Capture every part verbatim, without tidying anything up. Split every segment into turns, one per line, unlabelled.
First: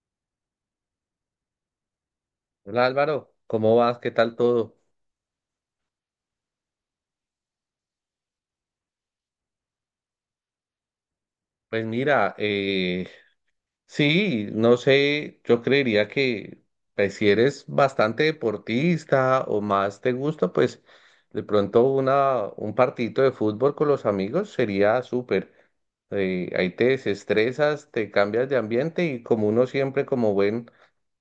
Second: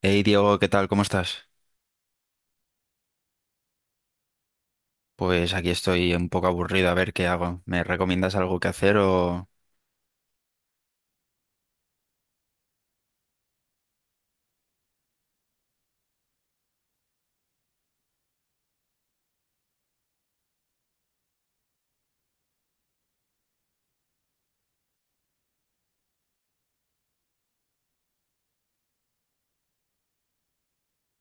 Hey Diego, ¿qué tal? ¿Cómo estás?
Hola Álvaro, ¿cómo vas? ¿Qué tal todo?
Pues aquí estoy un poco aburrido, a ver qué hago. ¿Me recomiendas algo que hacer o...?
Pues mira, eh, sí, no sé, yo creería que pues, si eres bastante deportista o más te gusta, pues de pronto una, un partidito de fútbol con los amigos sería súper. Eh, ahí te desestresas, te cambias de ambiente y como uno siempre como buen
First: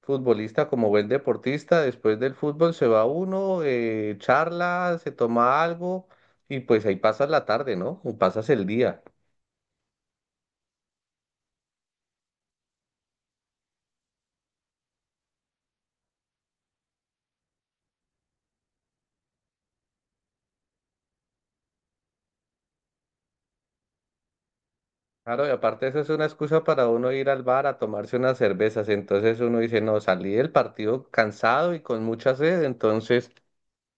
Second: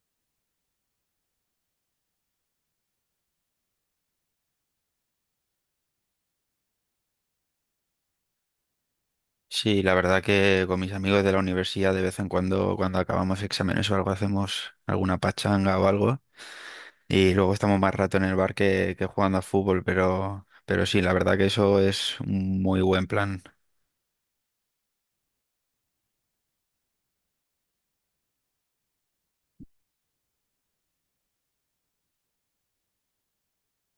futbolista como buen deportista, después del fútbol se va uno, eh, charla, se toma algo y pues ahí pasas la tarde, ¿no? O pasas el día.
Sí, la verdad que con mis amigos de la universidad de vez en cuando, cuando acabamos exámenes o algo, hacemos alguna pachanga o algo. Y luego estamos más rato en el bar que, que jugando a fútbol, pero, pero sí, la verdad que eso es un muy buen plan.
Claro, y aparte eso es una excusa para uno ir al bar a tomarse unas cervezas. Entonces uno dice, no, salí del partido cansado y con mucha sed, entonces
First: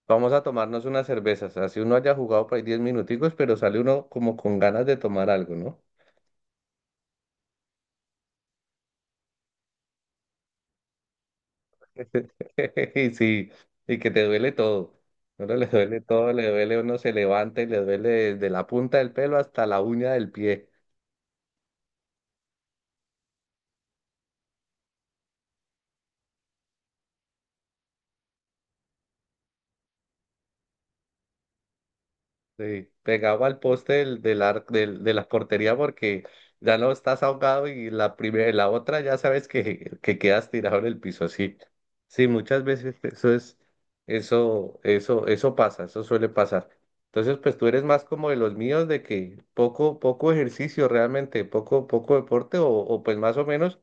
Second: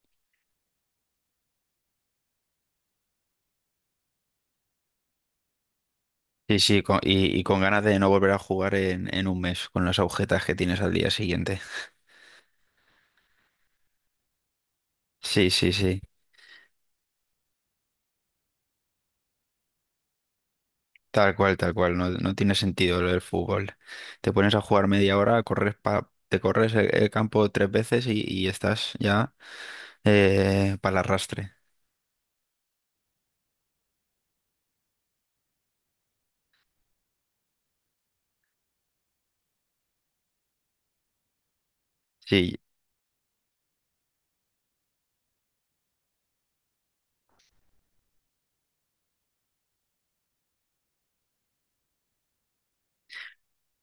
vamos a tomarnos unas cervezas. Así uno haya jugado por ahí diez minuticos, pero sale uno como con ganas de tomar algo, ¿no?
Sí, sí, con- y, y con ganas de no volver a jugar en, en un mes, con las agujetas que tienes al día siguiente.
Y sí, y que te duele todo. A
Sí,
uno le
sí, sí.
duele todo, le duele, uno se levanta y le duele desde la punta del pelo hasta la uña del pie.
Tal cual, tal cual, no, no tiene sentido lo del fútbol. Te pones a jugar media hora, corres pa- te corres el, el campo tres veces y, y estás ya para el arrastre.
Sí, pegado al poste del, del ar- del- de la portería porque ya no estás ahogado y la primera, la otra ya sabes que, que quedas tirado en el piso así. Sí,
Sí,
muchas veces eso es, eso, eso, eso pasa, eso suele pasar. Entonces, pues tú eres más como de los míos de que poco, poco ejercicio realmente, poco, poco deporte o, o pues más o menos,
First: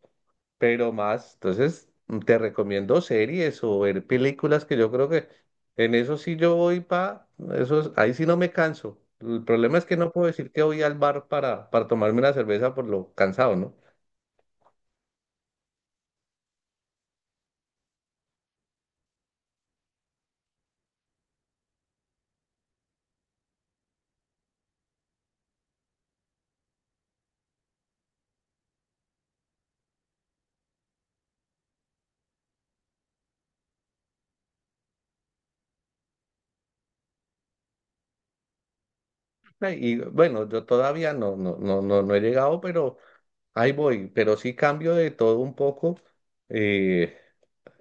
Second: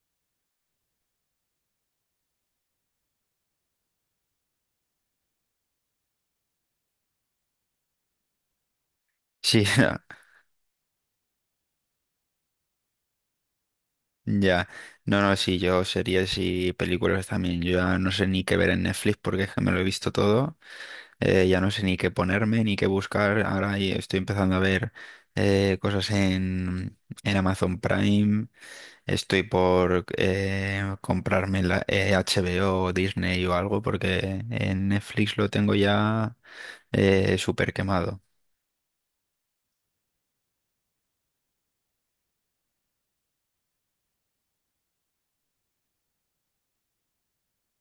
pero más. Entonces, te recomiendo series o ver películas que yo creo que en eso sí yo voy pa, eso es- ahí sí no me canso. El
sí,
problema es que
ya.
no puedo decir que voy al bar para, para tomarme una cerveza por lo cansado, ¿no?
Ya. No, no, sí, yo series y películas también. Yo ya no sé ni qué ver en Netflix porque es que me lo he visto todo. Eh, ya no sé ni qué ponerme, ni qué buscar. Ahora y estoy empezando a ver eh, cosas en, en Amazon Prime. Estoy por eh, comprarme la, eh, HBO o o Disney o algo porque en Netflix lo tengo ya eh, súper quemado.
Ay, y bueno, yo todavía no, no, no, no, no he llegado, pero ahí voy. Pero sí cambio de todo un poco. Eh,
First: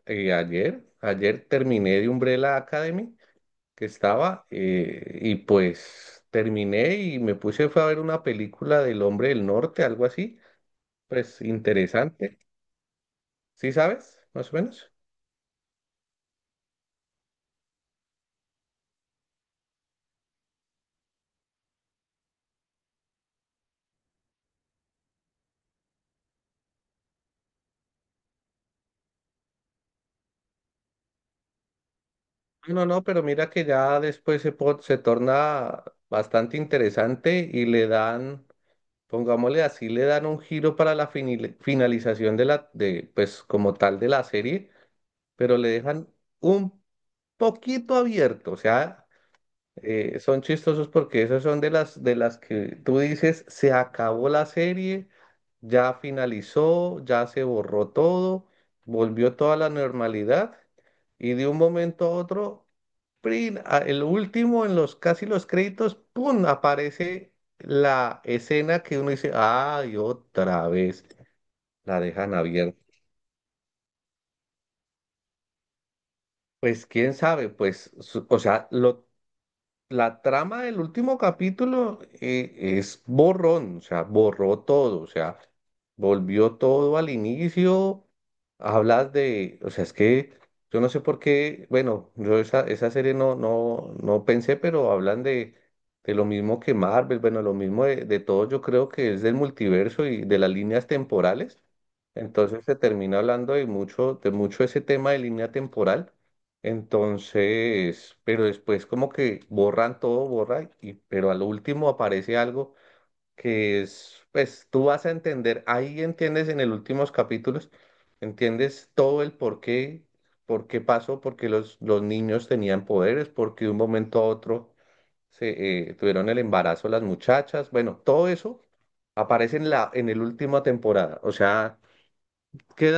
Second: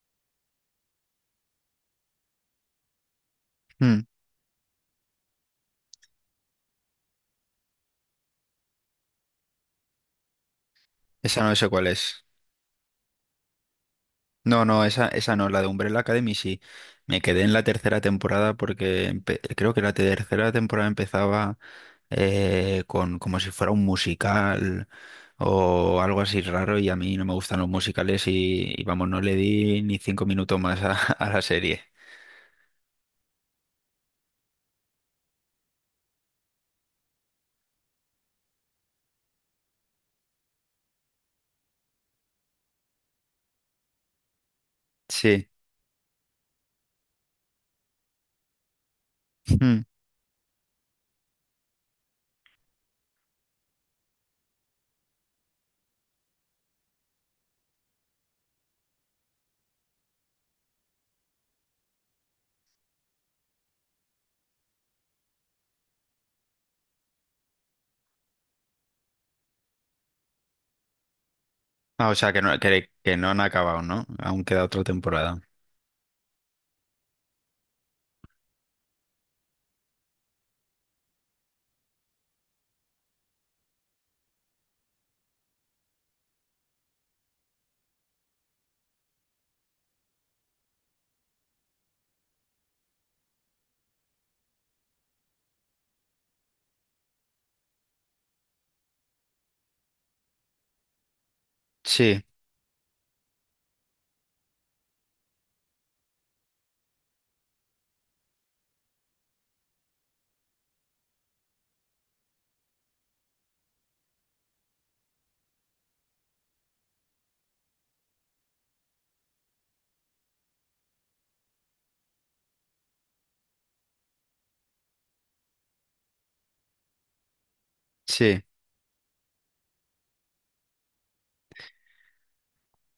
eh, ayer, Ayer terminé de Umbrella Academy que
Mm.
estaba eh, y pues terminé y me puse fue a ver una película del Hombre del Norte, algo así, pues
Esa no sé cuál es.
interesante. ¿Sí sabes? Más o
No, no,
menos.
esa, esa no, la de Umbrella Academy sí. Me quedé en la tercera temporada porque empe- creo que la tercera temporada empezaba eh, con como si fuera un musical o algo así raro y a mí no me gustan los musicales y, y vamos, no le di ni cinco minutos más a, a la serie.
Ah, no, no, pero mira que ya después se, po- se torna bastante interesante y le dan, pongámosle así, le dan un giro para la finil- finalización de la, de, pues como tal de la serie,
Sí.
pero le dejan un poquito abierto, o sea, eh, son chistosos porque esos son de las, de las que tú dices, se acabó la serie, ya finalizó, ya se borró todo, volvió toda la normalidad y de un momento a otro prin, a- el último, en los casi los créditos, ¡pum! Aparece la escena que uno dice, ay, otra vez, la
Ah, o sea,
dejan
que no,
abierta.
que, que no han acabado, ¿no? Aún queda otra temporada.
Pues quién sabe. Pues, su- o sea. Lo La trama del último capítulo eh, es borrón, o sea, borró todo, o sea, volvió todo al inicio. Hablas de, o sea, es que yo no sé por qué, bueno, yo esa, esa serie no, no, no pensé, pero hablan de, de lo mismo que Marvel, bueno, lo mismo de, de todo, yo creo que es del multiverso y de las líneas temporales.
Sí,
Entonces se termina hablando de mucho, de mucho ese tema de línea temporal. Entonces, pero después como que borran todo, borran, y, pero al último aparece algo que es, pues tú vas a entender, ahí entiendes en el últimos capítulos, entiendes todo el por qué, por qué pasó, por qué los, los niños tenían poderes, por qué de un momento a otro se, eh, tuvieron el embarazo las muchachas, bueno, todo
sí.
eso aparece en la, en el última temporada, o sea,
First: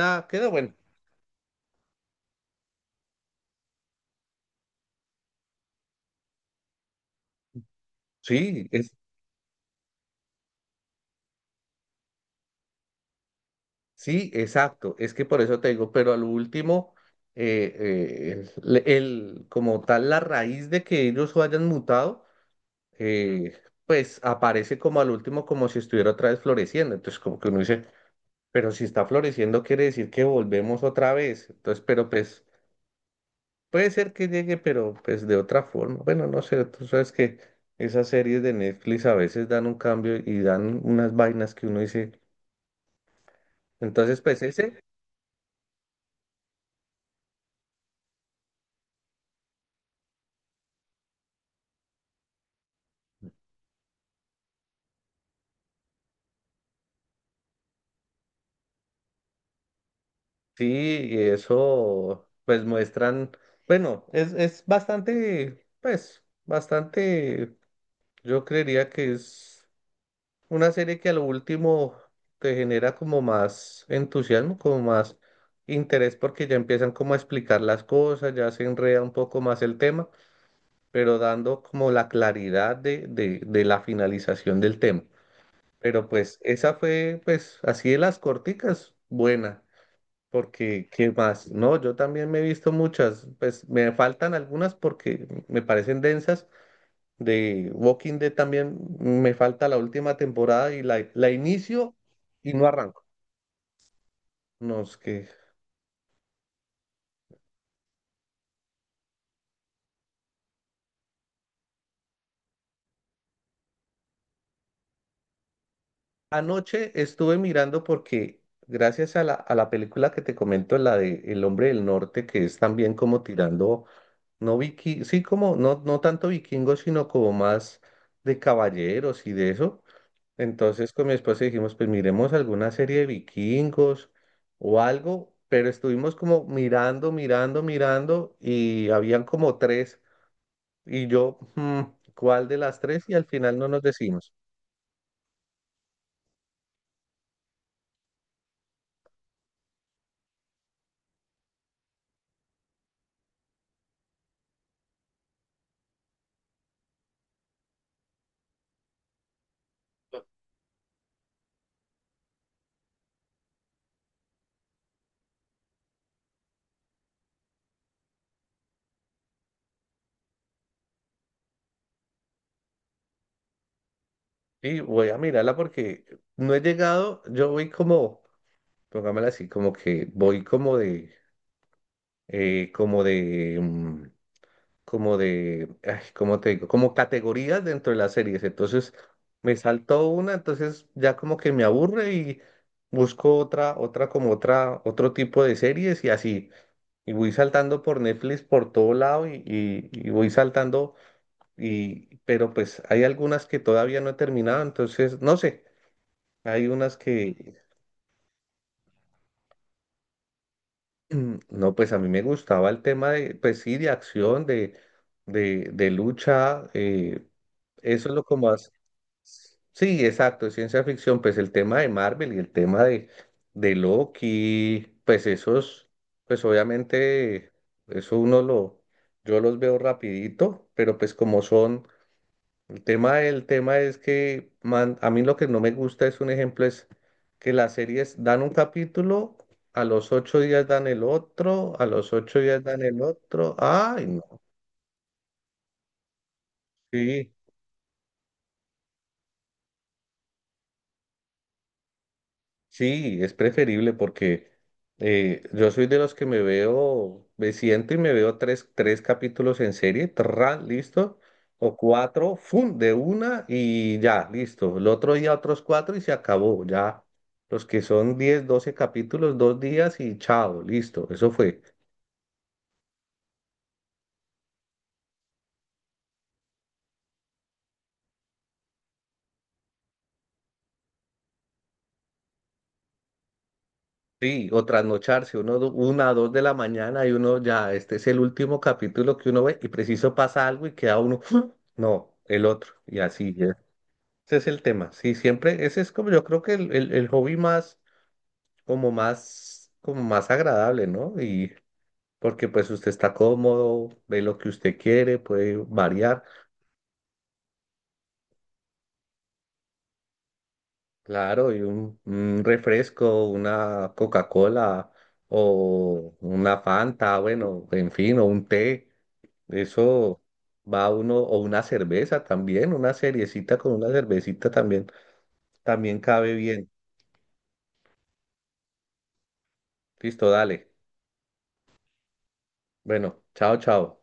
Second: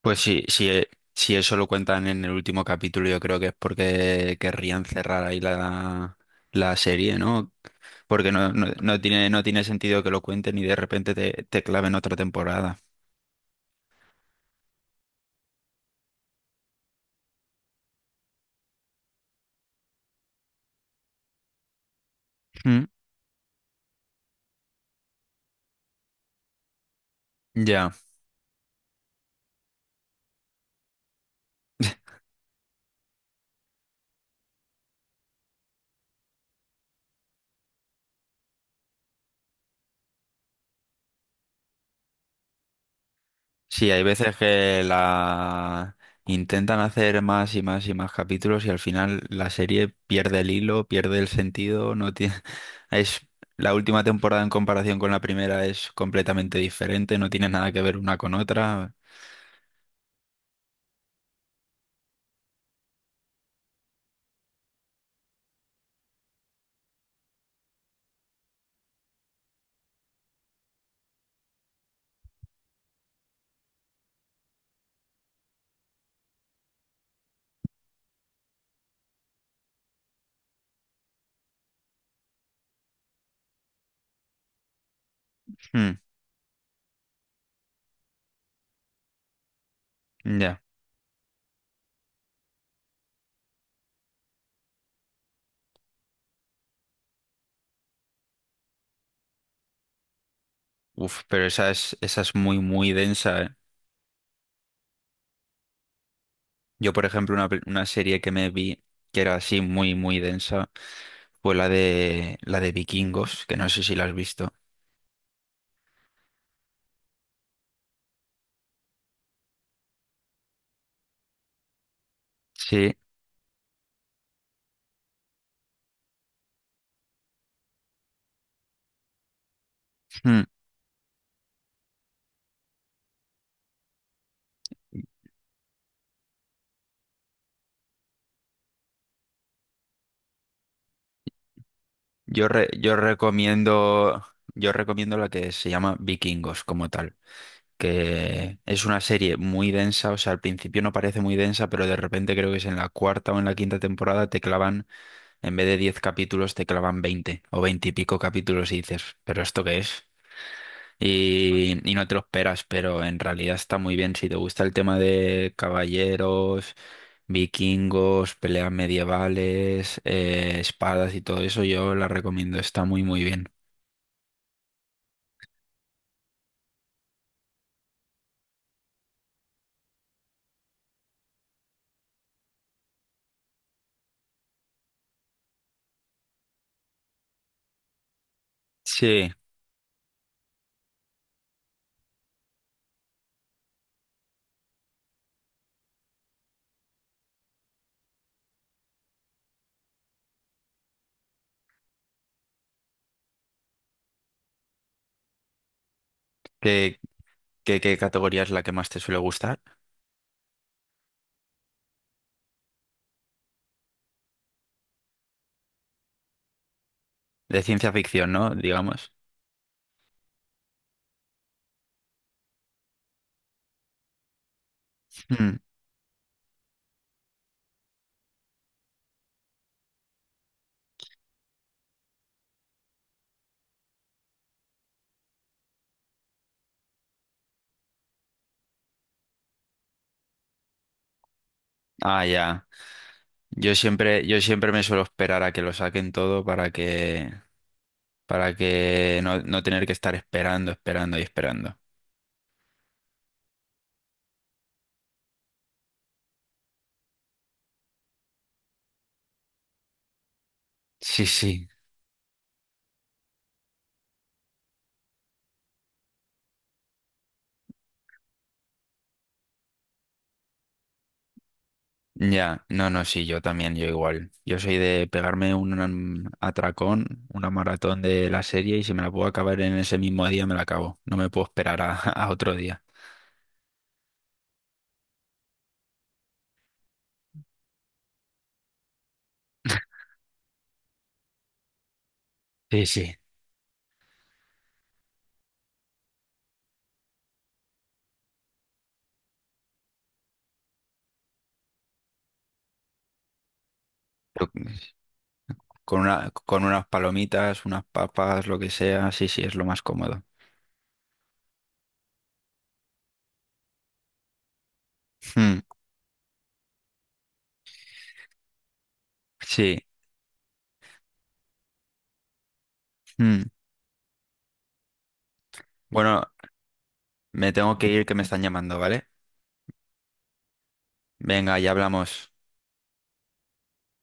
Pues sí,
queda bueno.
sí, si eso lo cuentan en el último capítulo, yo creo que es porque querrían cerrar ahí la, la serie, ¿no? Porque no, no,
Sí,
no tiene, no tiene sentido que lo cuenten y de repente te, te claven otra temporada.
sí, exacto. Es que por eso te digo, pero al último, eh, eh, el, el- como tal, la raíz de que ellos hayan mutado,
Mm.
eh, pues aparece como al último, como si estuviera otra vez floreciendo. Entonces, como que uno dice,
Ya.
pero si está floreciendo, quiere decir que volvemos otra vez. Entonces, pero pues puede ser que llegue, pero pues de otra forma. Bueno, no sé, tú sabes que esas series de Netflix a veces dan un cambio y dan unas vainas que uno dice.
Sí, hay
Entonces,
veces
pues ese.
que la intentan hacer más y más y más capítulos y al final la serie pierde el hilo, pierde el sentido, no tiene es la última temporada en comparación con la primera es completamente diferente, no tiene nada que ver una con otra.
Sí, y eso pues muestran, bueno, es, es bastante, pues, bastante, yo creería que es una serie que a lo último te genera como más entusiasmo, como más interés porque ya empiezan como a explicar las cosas, ya se enreda un poco más el tema, pero dando como la claridad de, de, de la finalización del tema.
Hmm,
Pero pues esa fue pues así de las corticas, buena.
ya.
Porque, ¿qué más? No, yo también me he visto muchas, pues me faltan algunas porque me parecen densas. De Walking Dead también me falta la última temporada y la,
Uf,
la
pero esa
inicio
es esa es
y
muy
no
muy
arranco.
densa, ¿eh?
No, es que
Yo, por ejemplo, una, pe- una serie que me vi que era así muy muy densa fue la de la de Vikingos, que no sé si la has visto.
anoche estuve mirando porque gracias a la, a la película que te comento, la de El Hombre del Norte, que es también
Sí.
como tirando, no viki, sí como, no, no tanto vikingo, sino como más de caballeros y de eso.
Hmm.
Entonces con mi esposa dijimos, pues miremos alguna serie de vikingos o algo, pero estuvimos como mirando, mirando, mirando y habían como tres y yo, "Mm, ¿cuál
Yo,
de
re-
las
yo
tres?". Y al final no nos
recomiendo,
decimos.
yo recomiendo la que se llama Vikingos como tal, que es una serie muy densa, o sea, al principio no parece muy densa, pero de repente creo que es en la cuarta o en la quinta temporada te clavan, en vez de diez capítulos, te clavan veinte o veinte y pico capítulos y dices, ¿pero esto qué es? Y, y no te lo esperas, pero en realidad está muy bien. Si te gusta el tema de caballeros, vikingos, peleas medievales, eh, espadas y todo eso, yo la recomiendo. Está muy, muy bien.
Y voy a mirarla porque no he llegado, yo voy como, pongámosla así, como que voy como de, eh, como de, mm, como de, ay, ¿cómo te digo? Como categorías dentro de las series. Entonces
Sí.
me saltó una, entonces ya como que me aburre y busco otra, otra como otra, otro tipo de series y así. Y voy saltando por Netflix por todo lado y, y, y voy saltando, y, pero pues hay algunas que todavía no he terminado, entonces no sé, hay unas
¿Qué,
que,
qué, qué categoría es la que más te suele gustar?
mm, no, pues a mí me gustaba el tema de, pues sí, de acción, de, de, de lucha, eh,
De ciencia
eso es lo
ficción,
como
¿no?
hace.
Digamos.
Sí, exacto, es ciencia ficción, pues el tema de Marvel y el tema de, de Loki, pues
Mm.
esos, pues obviamente, eso uno lo, yo los veo rapidito, pero pues como son, el tema, el tema es que, man, a mí lo que no me gusta es un ejemplo, es que las series dan un capítulo, a los ocho días dan el otro, a los
Ah,
ocho días
ya.
dan el otro,
Yo
ay,
siempre, yo
no,
siempre me suelo esperar a que lo saquen todo para
sí.
que, para que no, no tener que estar esperando, esperando y esperando.
Sí, es preferible porque eh, yo soy de los que me veo, me siento y me veo tres, tres capítulos en serie, tra, listo,
Sí, sí.
o cuatro, fun, de una y ya, listo. El otro día otros cuatro y se acabó, ya. Los que son diez doce capítulos, dos días y chao, listo, eso fue.
Ya, no, no, sí, yo también, yo igual. Yo soy de pegarme un atracón, una maratón de la serie y si me la puedo acabar en ese mismo día me la acabo. No me puedo esperar a, a otro día.
Sí, o trasnocharse, uno, do- una, dos de la mañana y uno ya, este es el último capítulo que uno ve y preciso pasa algo y queda uno, no, el otro,
Sí,
y
sí.
así. Ese es el tema, sí, siempre, ese es como yo creo que el, el, el hobby más, como más, como más agradable, ¿no? Y porque pues usted está cómodo, ve lo que
Pero
usted quiere, puede
con
variar,
una, con unas palomitas, unas papas, lo que sea, sí, sí, es lo más cómodo.
claro, y un, un refresco, una Coca-Cola
Mm,
o una Fanta, bueno, en fin, o un té,
sí.
eso va uno, o una cerveza también, una
Mm.
seriecita con una cervecita también, también
Bueno,
cabe bien.
me tengo que ir que me están llamando, ¿vale?
Listo, dale.
Venga, ya hablamos.
Bueno, chao, chao.